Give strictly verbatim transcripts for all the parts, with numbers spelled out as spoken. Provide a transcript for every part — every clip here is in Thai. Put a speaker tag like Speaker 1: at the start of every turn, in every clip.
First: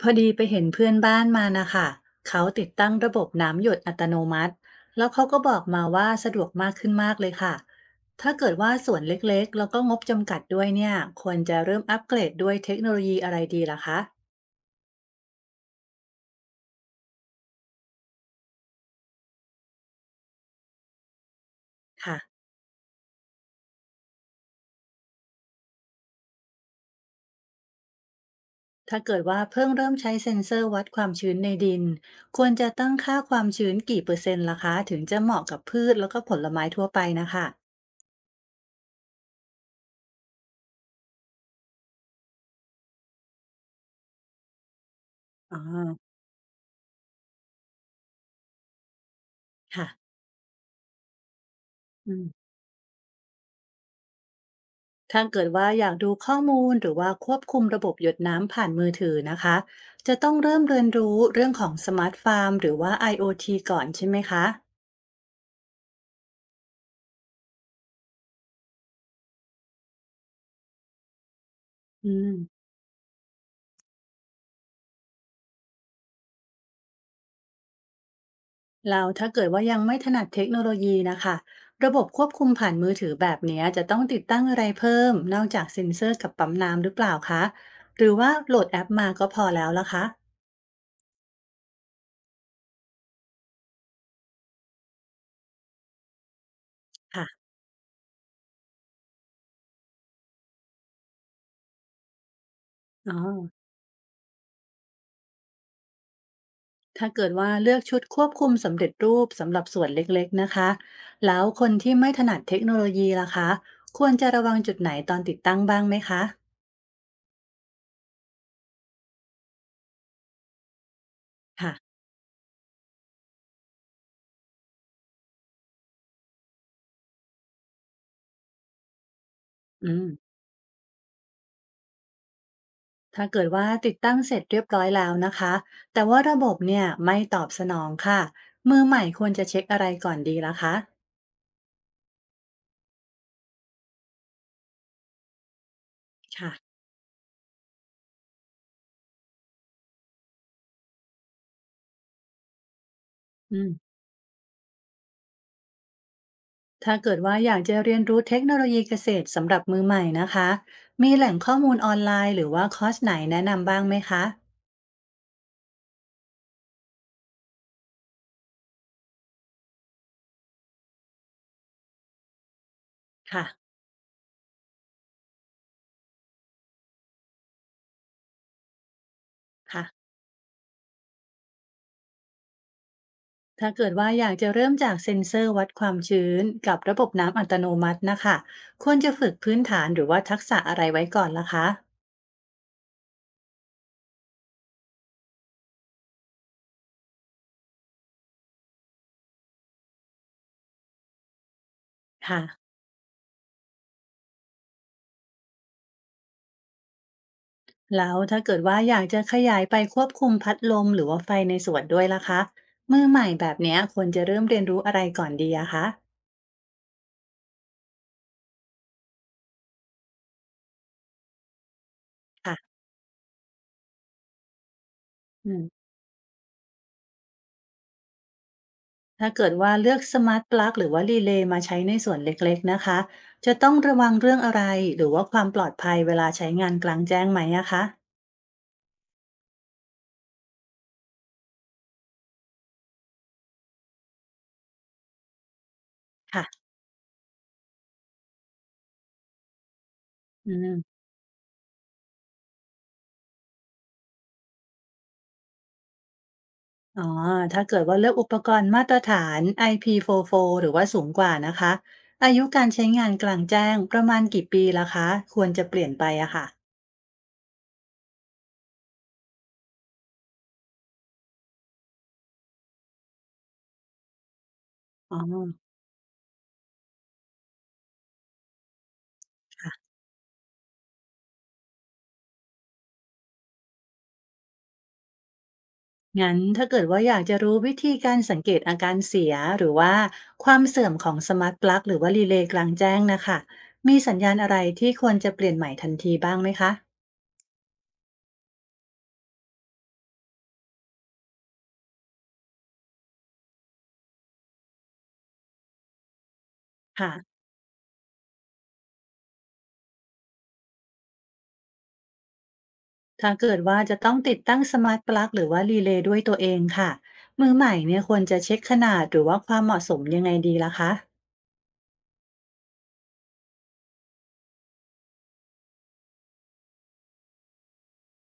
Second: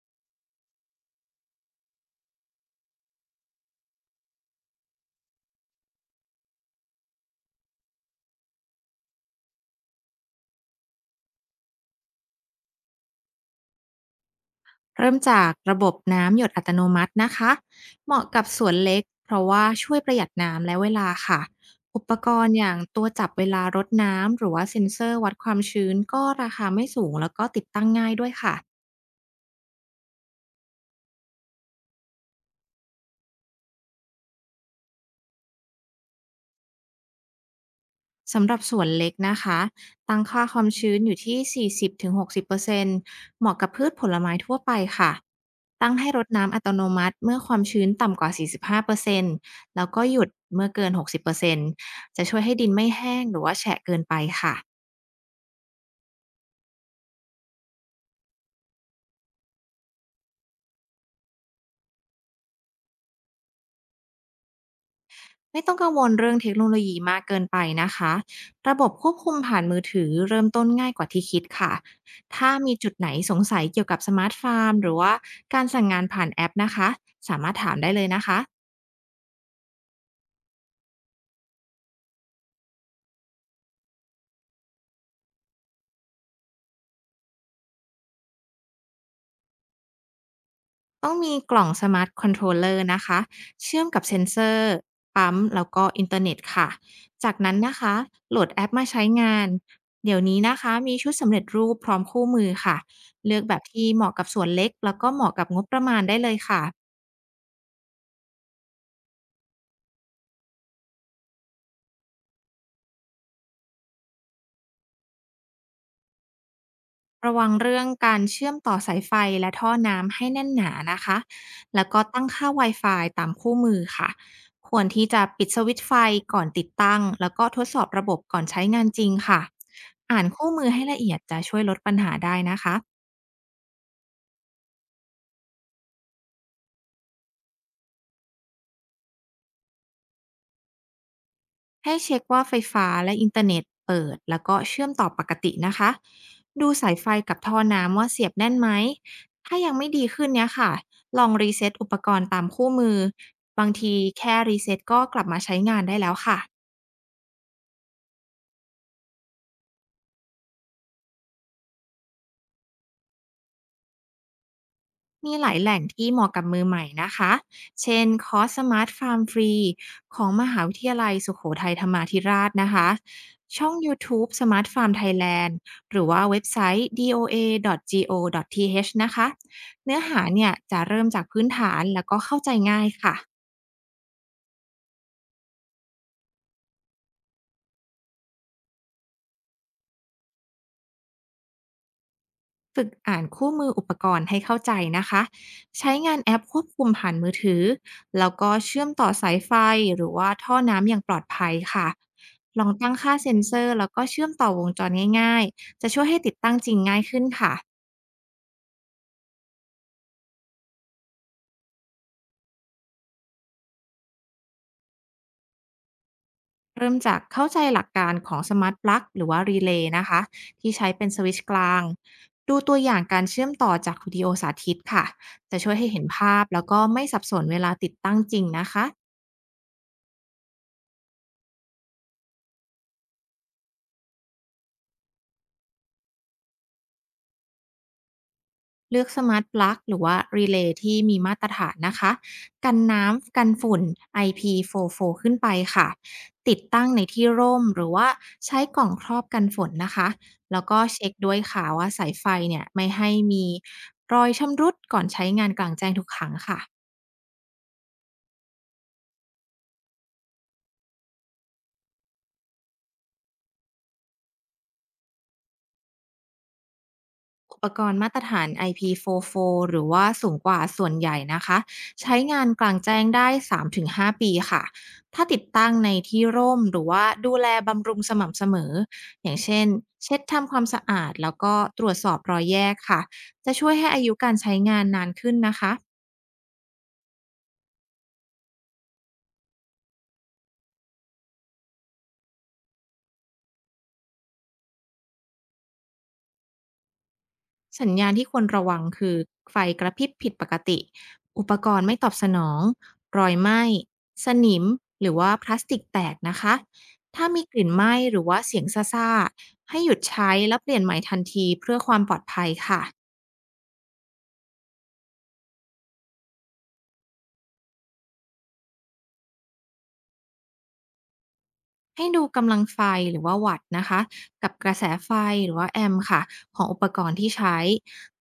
Speaker 1: พอดีไปเห็นเพื่อนบ้านมานะคะเขาติดตั้งระบบน้ำหยดอัตโนมัติแล้วเขาก็บอกมาว่าสะดวกมากขึ้นมากเลยค่ะ ถ้าเกิดว่าสวนเล็กๆแล้วก็งบจำกัดด้วยเนี่ย ควรจะเริ่มอัปเกรดด้วยเทคโนโลยีอะไรดีล่ะคะ
Speaker 2: เริ่มจากระบบน้ำหยดอัตโนมัตินะคะเหมาะกับสวนเล็กเพราะว่าช่วยประหยัดน้ำและเวลาค่ะอุป
Speaker 1: ค่ะ
Speaker 2: กรณ์อย่างตัวจับเวลารดน้ำหรือว่าเซ็นเซอร์วัดความชื้นก็ราคาไม่สูงแล้วก็ติดตั้งง่ายด้วยค่ะ
Speaker 1: ถ้าเกิดว่าเพิ่งเริ่มใช้เซ็นเซอร์วัดความชื้นในดิน ควรจะตั้งค่าความชื้นกี่เปอร์เซ็นต์ล่ะคะถึงจะเหมาะกับพืชแล้วก็ผลไม้ทั่วไปนะคะ
Speaker 2: สำหรับสวนเล็กนะคะตั้งค่าความชื้นอยู่ที่สี่สิบ-หกสิบเปอร์เซ็นต์เปอร์เซ็นต์เหมาะกับพืชผลไม้ทั่วไปค่ะ
Speaker 1: อ๋อ
Speaker 2: ตั้งให้รดน้ำอัตโนมัติเมื่อความชื้นต่ำกว่าสี่สิบห้าเปอร์เซ็นต์แล้
Speaker 1: ค่ะ
Speaker 2: วก็หยุดเมื่อเกินหกสิบเปอร์เซ็นต์
Speaker 1: อื
Speaker 2: จะ
Speaker 1: ม
Speaker 2: ช่วยให้ดินไม่แห้งหรือว่าแฉะเกินไปค่ะ
Speaker 1: ถ้าเกิดว่าอยากดูข้อมูลหรือว่าควบคุมระบบหยดน้ำผ่านมือถือนะคะจะต้องเริ่มเรียนรู้เรื่องของสมาร์ทฟาร์มหรือว่า IoT ก่อนใช่ไหมคะ
Speaker 2: ไม่ต้องกังวลเรื่องเทคโนโลยีมากเกินไปนะคะระบบควบคุมผ่านมือถือเริ่มต้นง่ายกว่าที่คิดค่ะ
Speaker 1: อื
Speaker 2: ถ้า
Speaker 1: ม
Speaker 2: มีจุดไหนสงสัยเกี่ยวกับสมาร์ทฟาร์มหรือว่าการสั่งงานผ่านแอปนะคะสามารถถามได้เลยนะคะ
Speaker 1: แล้วถ้าเกิดว่ายังไม่ถนัดเทคโนโลยีนะคะระบบควบคุมผ่านมือถือแบบเนี้ยจะต้องติดตั้งอะไรเพิ่มนอกจากเซ็นเซอร์กับปั๊มน้ำหรือเปล่าคะหรือว่าโหลดแอปมาก็พอแล้วล่ะคะ
Speaker 2: ต้องมีกล่องสมาร์ทคอนโทรลเลอร์นะคะ เชื่อมกับเซ็นเซอร์ปั๊มแล้วก็อินเทอร์เน็ตค่ะ จาก
Speaker 1: ค่ะ
Speaker 2: นั้นนะคะโหลดแอปมาใช้งาน เดี๋ยวนี้นะคะมีชุดสำเร็จรูปพร้อมคู่มือค่ะ
Speaker 1: อ๋อ
Speaker 2: เลือกแบบที่เหมาะกับส่วนเล็กแล้วก็เหมาะกับงบประมาณได้เลยค่ะ
Speaker 1: ถ้าเกิดว่าเลือกชุดควบคุมสำเร็จรูปสำหรับส่วนเล็กๆนะคะแล้วคนที่ไม่ถนัดเทคโนโลยีล่ะคะควรจะระวังจุดไหนตอนติดตั้งบ้างไหมคะ
Speaker 2: ระวังเรื่องการเชื่อมต่อสายไฟและท่อน้ำให้แน่นหนานะคะ
Speaker 1: ค่ะ
Speaker 2: แล้วก็ตั้งค่า Wi-Fi ตามคู่มือค่ะ ควรที่จะปิดสวิตช์ไฟก่อนติดตั้ง แล้วก็ทดสอบระบบก่อนใช้งานจริงค่ะ
Speaker 1: อืม
Speaker 2: อ่านคู่มือให้ละเอียดจะช่วยลดปัญหาได้นะคะ
Speaker 1: ถ้าเกิดว่าติดตั้งเสร็จเรียบร้อยแล้วนะคะแต่ว่าระบบเนี่ยไม่ตอบสนองค่ะมือใหม่ควรจะเช็คอะไรก่อนดีล่ะคะ
Speaker 2: ให้เช็คว่าไฟฟ้าและอินเทอร์เน็ตเปิดแล้วก็เชื่อมต่อปกตินะคะดู
Speaker 1: ค่ะ
Speaker 2: สายไฟกับท่อน้ำว่าเสียบแน่นไหมถ้ายังไม่ดีขึ้นเนี่ยค่ะลองรีเซ็ตอุปกรณ์ตามคู่มือ
Speaker 1: อื
Speaker 2: บาง
Speaker 1: ม
Speaker 2: ทีแค่รีเซ็ตก็กลับมาใช้งานได้แล้วค่ะ
Speaker 1: ถ้าเกิดว่าอยากจะเรียนรู้เทคโนโลยีเกษตรสำหรับมือใหม่นะคะมีแหล่งข้อมูลออนไลน์หรือว่าคอร์สไหนแนะนำบ้างไหมคะ
Speaker 2: มีหลายแหล่งที่เหมาะกับมือใหม่นะคะ เช่นคอร์สสมาร์ทฟาร์มฟรีของมหาวิทยาลัยสุโขทัยธรรมาธิราชนะคะ
Speaker 1: ค่ะ
Speaker 2: ช่อง YouTube Smart Farm Thailand หรือว่าเว็บไซต์ doa.go.th นะคะ
Speaker 1: ค่ะ
Speaker 2: เนื้อหาเนี่ยจะเริ่มจากพื้นฐานแล้วก็เข้าใจง่ายค่ะ
Speaker 1: ถ้าเกิดว่าอยากจะเริ่มจากเซ็นเซอร์วัดความชื้นกับระบบน้ำอัตโนมัตินะคะควรจะฝึกพื้นฐานหรือว่าทักษะอะไรไว้ก่อนล่ะคะ
Speaker 2: ฝึกอ่านคู่มืออุปกรณ์ให้เข้าใจนะคะใช้งานแอปควบคุมผ่านมือถือแล้วก็เชื่อมต่อสายไฟหรือว่าท่อน้ำอย่างปลอดภัยค่ะ
Speaker 1: ค่ะ
Speaker 2: ลองตั้งค่าเซ็นเซอร์แล้วก็เชื่อมต่อวงจรง่ายๆจะช่วยให้ติดตั้งจริงง่ายขึ้นค่ะ
Speaker 1: แล้วถ้าเกิดว่าอยากจะขยายไปควบคุมพัดลมหรือว่าไฟในสวนด้วยล่ะคะมือใหม่แบบเนี้ยควรจะเริ่มเรียนรู้อะไรก่อนดีอะคะ
Speaker 2: เริ่มจากเข้าใจหลักการของสมาร์ทปลั๊กหรือว่ารีเลย์นะคะที่ใช้เป็นสวิตช์กลางดู
Speaker 1: ค่ะ
Speaker 2: ตัวอย่างการเชื่อมต่อจากวิดีโอสาธิตค่ะ
Speaker 1: อื
Speaker 2: จะ
Speaker 1: ม
Speaker 2: ช่วยให้เห็นภาพแล้วก็ไม่สับสนเวลาติดตั้งจริงนะคะ
Speaker 1: ถ้าเกิดว่าเลือกสมาร์ทปลั๊กหรือว่ารีเลย์มาใช้ในส่วนเล็กๆนะคะจะต้องระวังเรื่องอะไรหรือว่าความปลอดภัยเวลาใช้งานกลางแจ้งไหมอะคะ
Speaker 2: เลือกสมาร์ทปลั๊กหรือว่ารีเลย์ที่มีมาตรฐานนะคะกันน้ำกันฝุ่น ไอ พี สี่สิบสี่ ขึ้นไปค่ะ
Speaker 1: ค่ะ
Speaker 2: ติดตั้งในที่ร่มหรือว่าใช้กล่องครอบกันฝนนะคะ
Speaker 1: อื
Speaker 2: แล้วก็
Speaker 1: ม
Speaker 2: เช็คด้วยค่ะว่าสายไฟเนี่ยไม่ให้มีรอยชำรุดก่อนใช้งานกลางแจ้งทุกครั้งค่ะ
Speaker 1: อ๋อถ้าเกิดว่าเลือกอุปกรณ์มาตรฐาน ไอ พี สี่สิบสี่ หรือว่าสูงกว่านะคะอายุการใช้งานกลางแจ้งประมาณกี่ปีล่ะคะควรจะเปลี่ยนไปอะค่ะ
Speaker 2: อุปกรณ์มาตรฐาน ไอ พี สี่สิบสี่ หรือว่าสูงกว่าส่วนใหญ่นะคะใช้งานกลางแจ้งได้ สามถึงห้า ปีค่ะ
Speaker 1: อ๋อ
Speaker 2: ถ้าติดตั้งในที่ร่มหรือว่าดูแลบำรุงสม่ำเสมออย่างเช่น
Speaker 1: ค่ะ
Speaker 2: เช็ดทำความสะอาดแล้วก็ตรวจสอบรอยแยกค่ะจะช่วยให้อายุการใช้งานนานขึ้นนะคะ
Speaker 1: งั้นถ้าเกิดว่าอยากจะรู้วิธีการสังเกตอาการเสียหรือว่าความเสื่อมของสมาร์ทปลั๊กหรือว่ารีเลย์กลางแจ้งนะคะมีสัญญาณอะไรที่ควรจะเปลี่ยนใหม่ทันทีบ้างไหมคะ
Speaker 2: สัญญาณที่ควรระวังคือไฟกระพริบผิดปกติ อุปกรณ์ไม่ตอบสนองรอยไหม้ สนิมหรือว่าพลาสติกแตกนะคะ ถ้า
Speaker 1: ค่ะ
Speaker 2: มีกลิ่นไหม้หรือว่าเสียงซ่าๆให้หยุดใช้และเปลี่ยนใหม่ทันทีเพื่อความปลอดภัยค่ะ
Speaker 1: ถ้าเกิดว่าจะต้องติดตั้งสมาร์ทปลั๊กหรือว่ารีเลย์ด้วยตัวเองค่ะมือใหม่เนี่ยควรจะเช็คขนาดหรือว่าความเหมาะสมยังไงดีล่ะคะ
Speaker 2: ให้ดูกำลังไฟหรือว่าวัตต์นะคะกับกระแสไฟหรือว่าแอมป์ค่ะของอุปกรณ์ที่ใช้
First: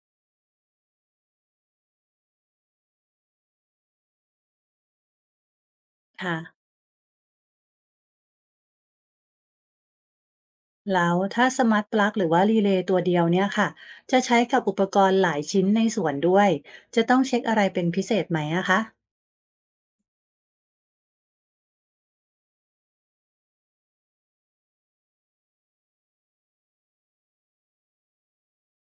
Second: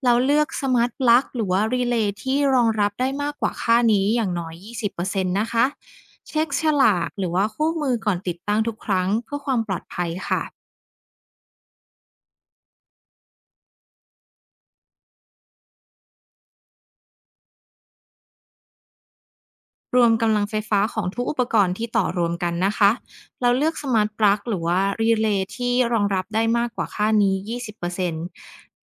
Speaker 2: แล้วเลือกสมาร์ทปลั๊กหรือว่ารีเลย์ที่รองรับได้มากกว่าค่านี้อย่างน้อยยี่สิบเปอร์เซ็นต์นต์นะคะ
Speaker 1: ค่ะ
Speaker 2: เช็คฉลากหรือว่าคู่มือก่อนติดตั้งทุกครั้งเพื่อความปลอดภัยค่ะ
Speaker 1: แล้วถ้าสมาร์ทปลั๊กหรือว่ารีเลย์ตัวเดียวเนี่ยค่ะจะใช้กับอุปกรณ์หลายชิ้นในส่วนด้วยจะต้องเช็คอะไรเป็นพิเศษไหมอะคะ
Speaker 2: รวมกำลังไฟฟ้าของทุกอุปกรณ์ที่ต่อรวมกันนะคะ เราเลือกสมาร์ทปลั๊กหรือว่ารีเลย์ที่รองรับได้มากกว่าค่านี้ ยี่สิบเปอร์เซ็นต์ร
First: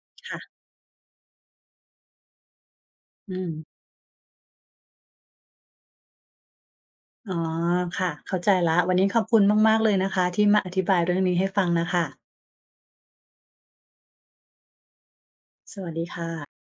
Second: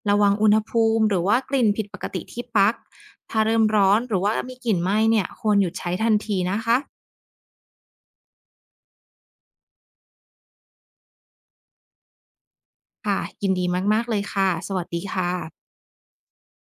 Speaker 2: เซ็นต์ระวังอุณ
Speaker 1: ค่ะ
Speaker 2: หภูมิหรือว่ากลิ่นผิดปกติที่ปลั๊ก
Speaker 1: อื
Speaker 2: ถ้า
Speaker 1: ม
Speaker 2: เริ่มร้อนหรือว่ามีกลิ่นไหม้เนี่ย ควรหยุดใช้ทันทีนะคะ
Speaker 1: อ๋อค่ะเข้าใจละวันนี้ขอบคุณมากๆเลยนะคะที่มาอธิบายเรื่องนี้ให้ฟังนะคะ
Speaker 2: ค่ะยินดีมากๆเลยค่ะ สวัสดีค่ะ
Speaker 1: สวัสดีค่ะ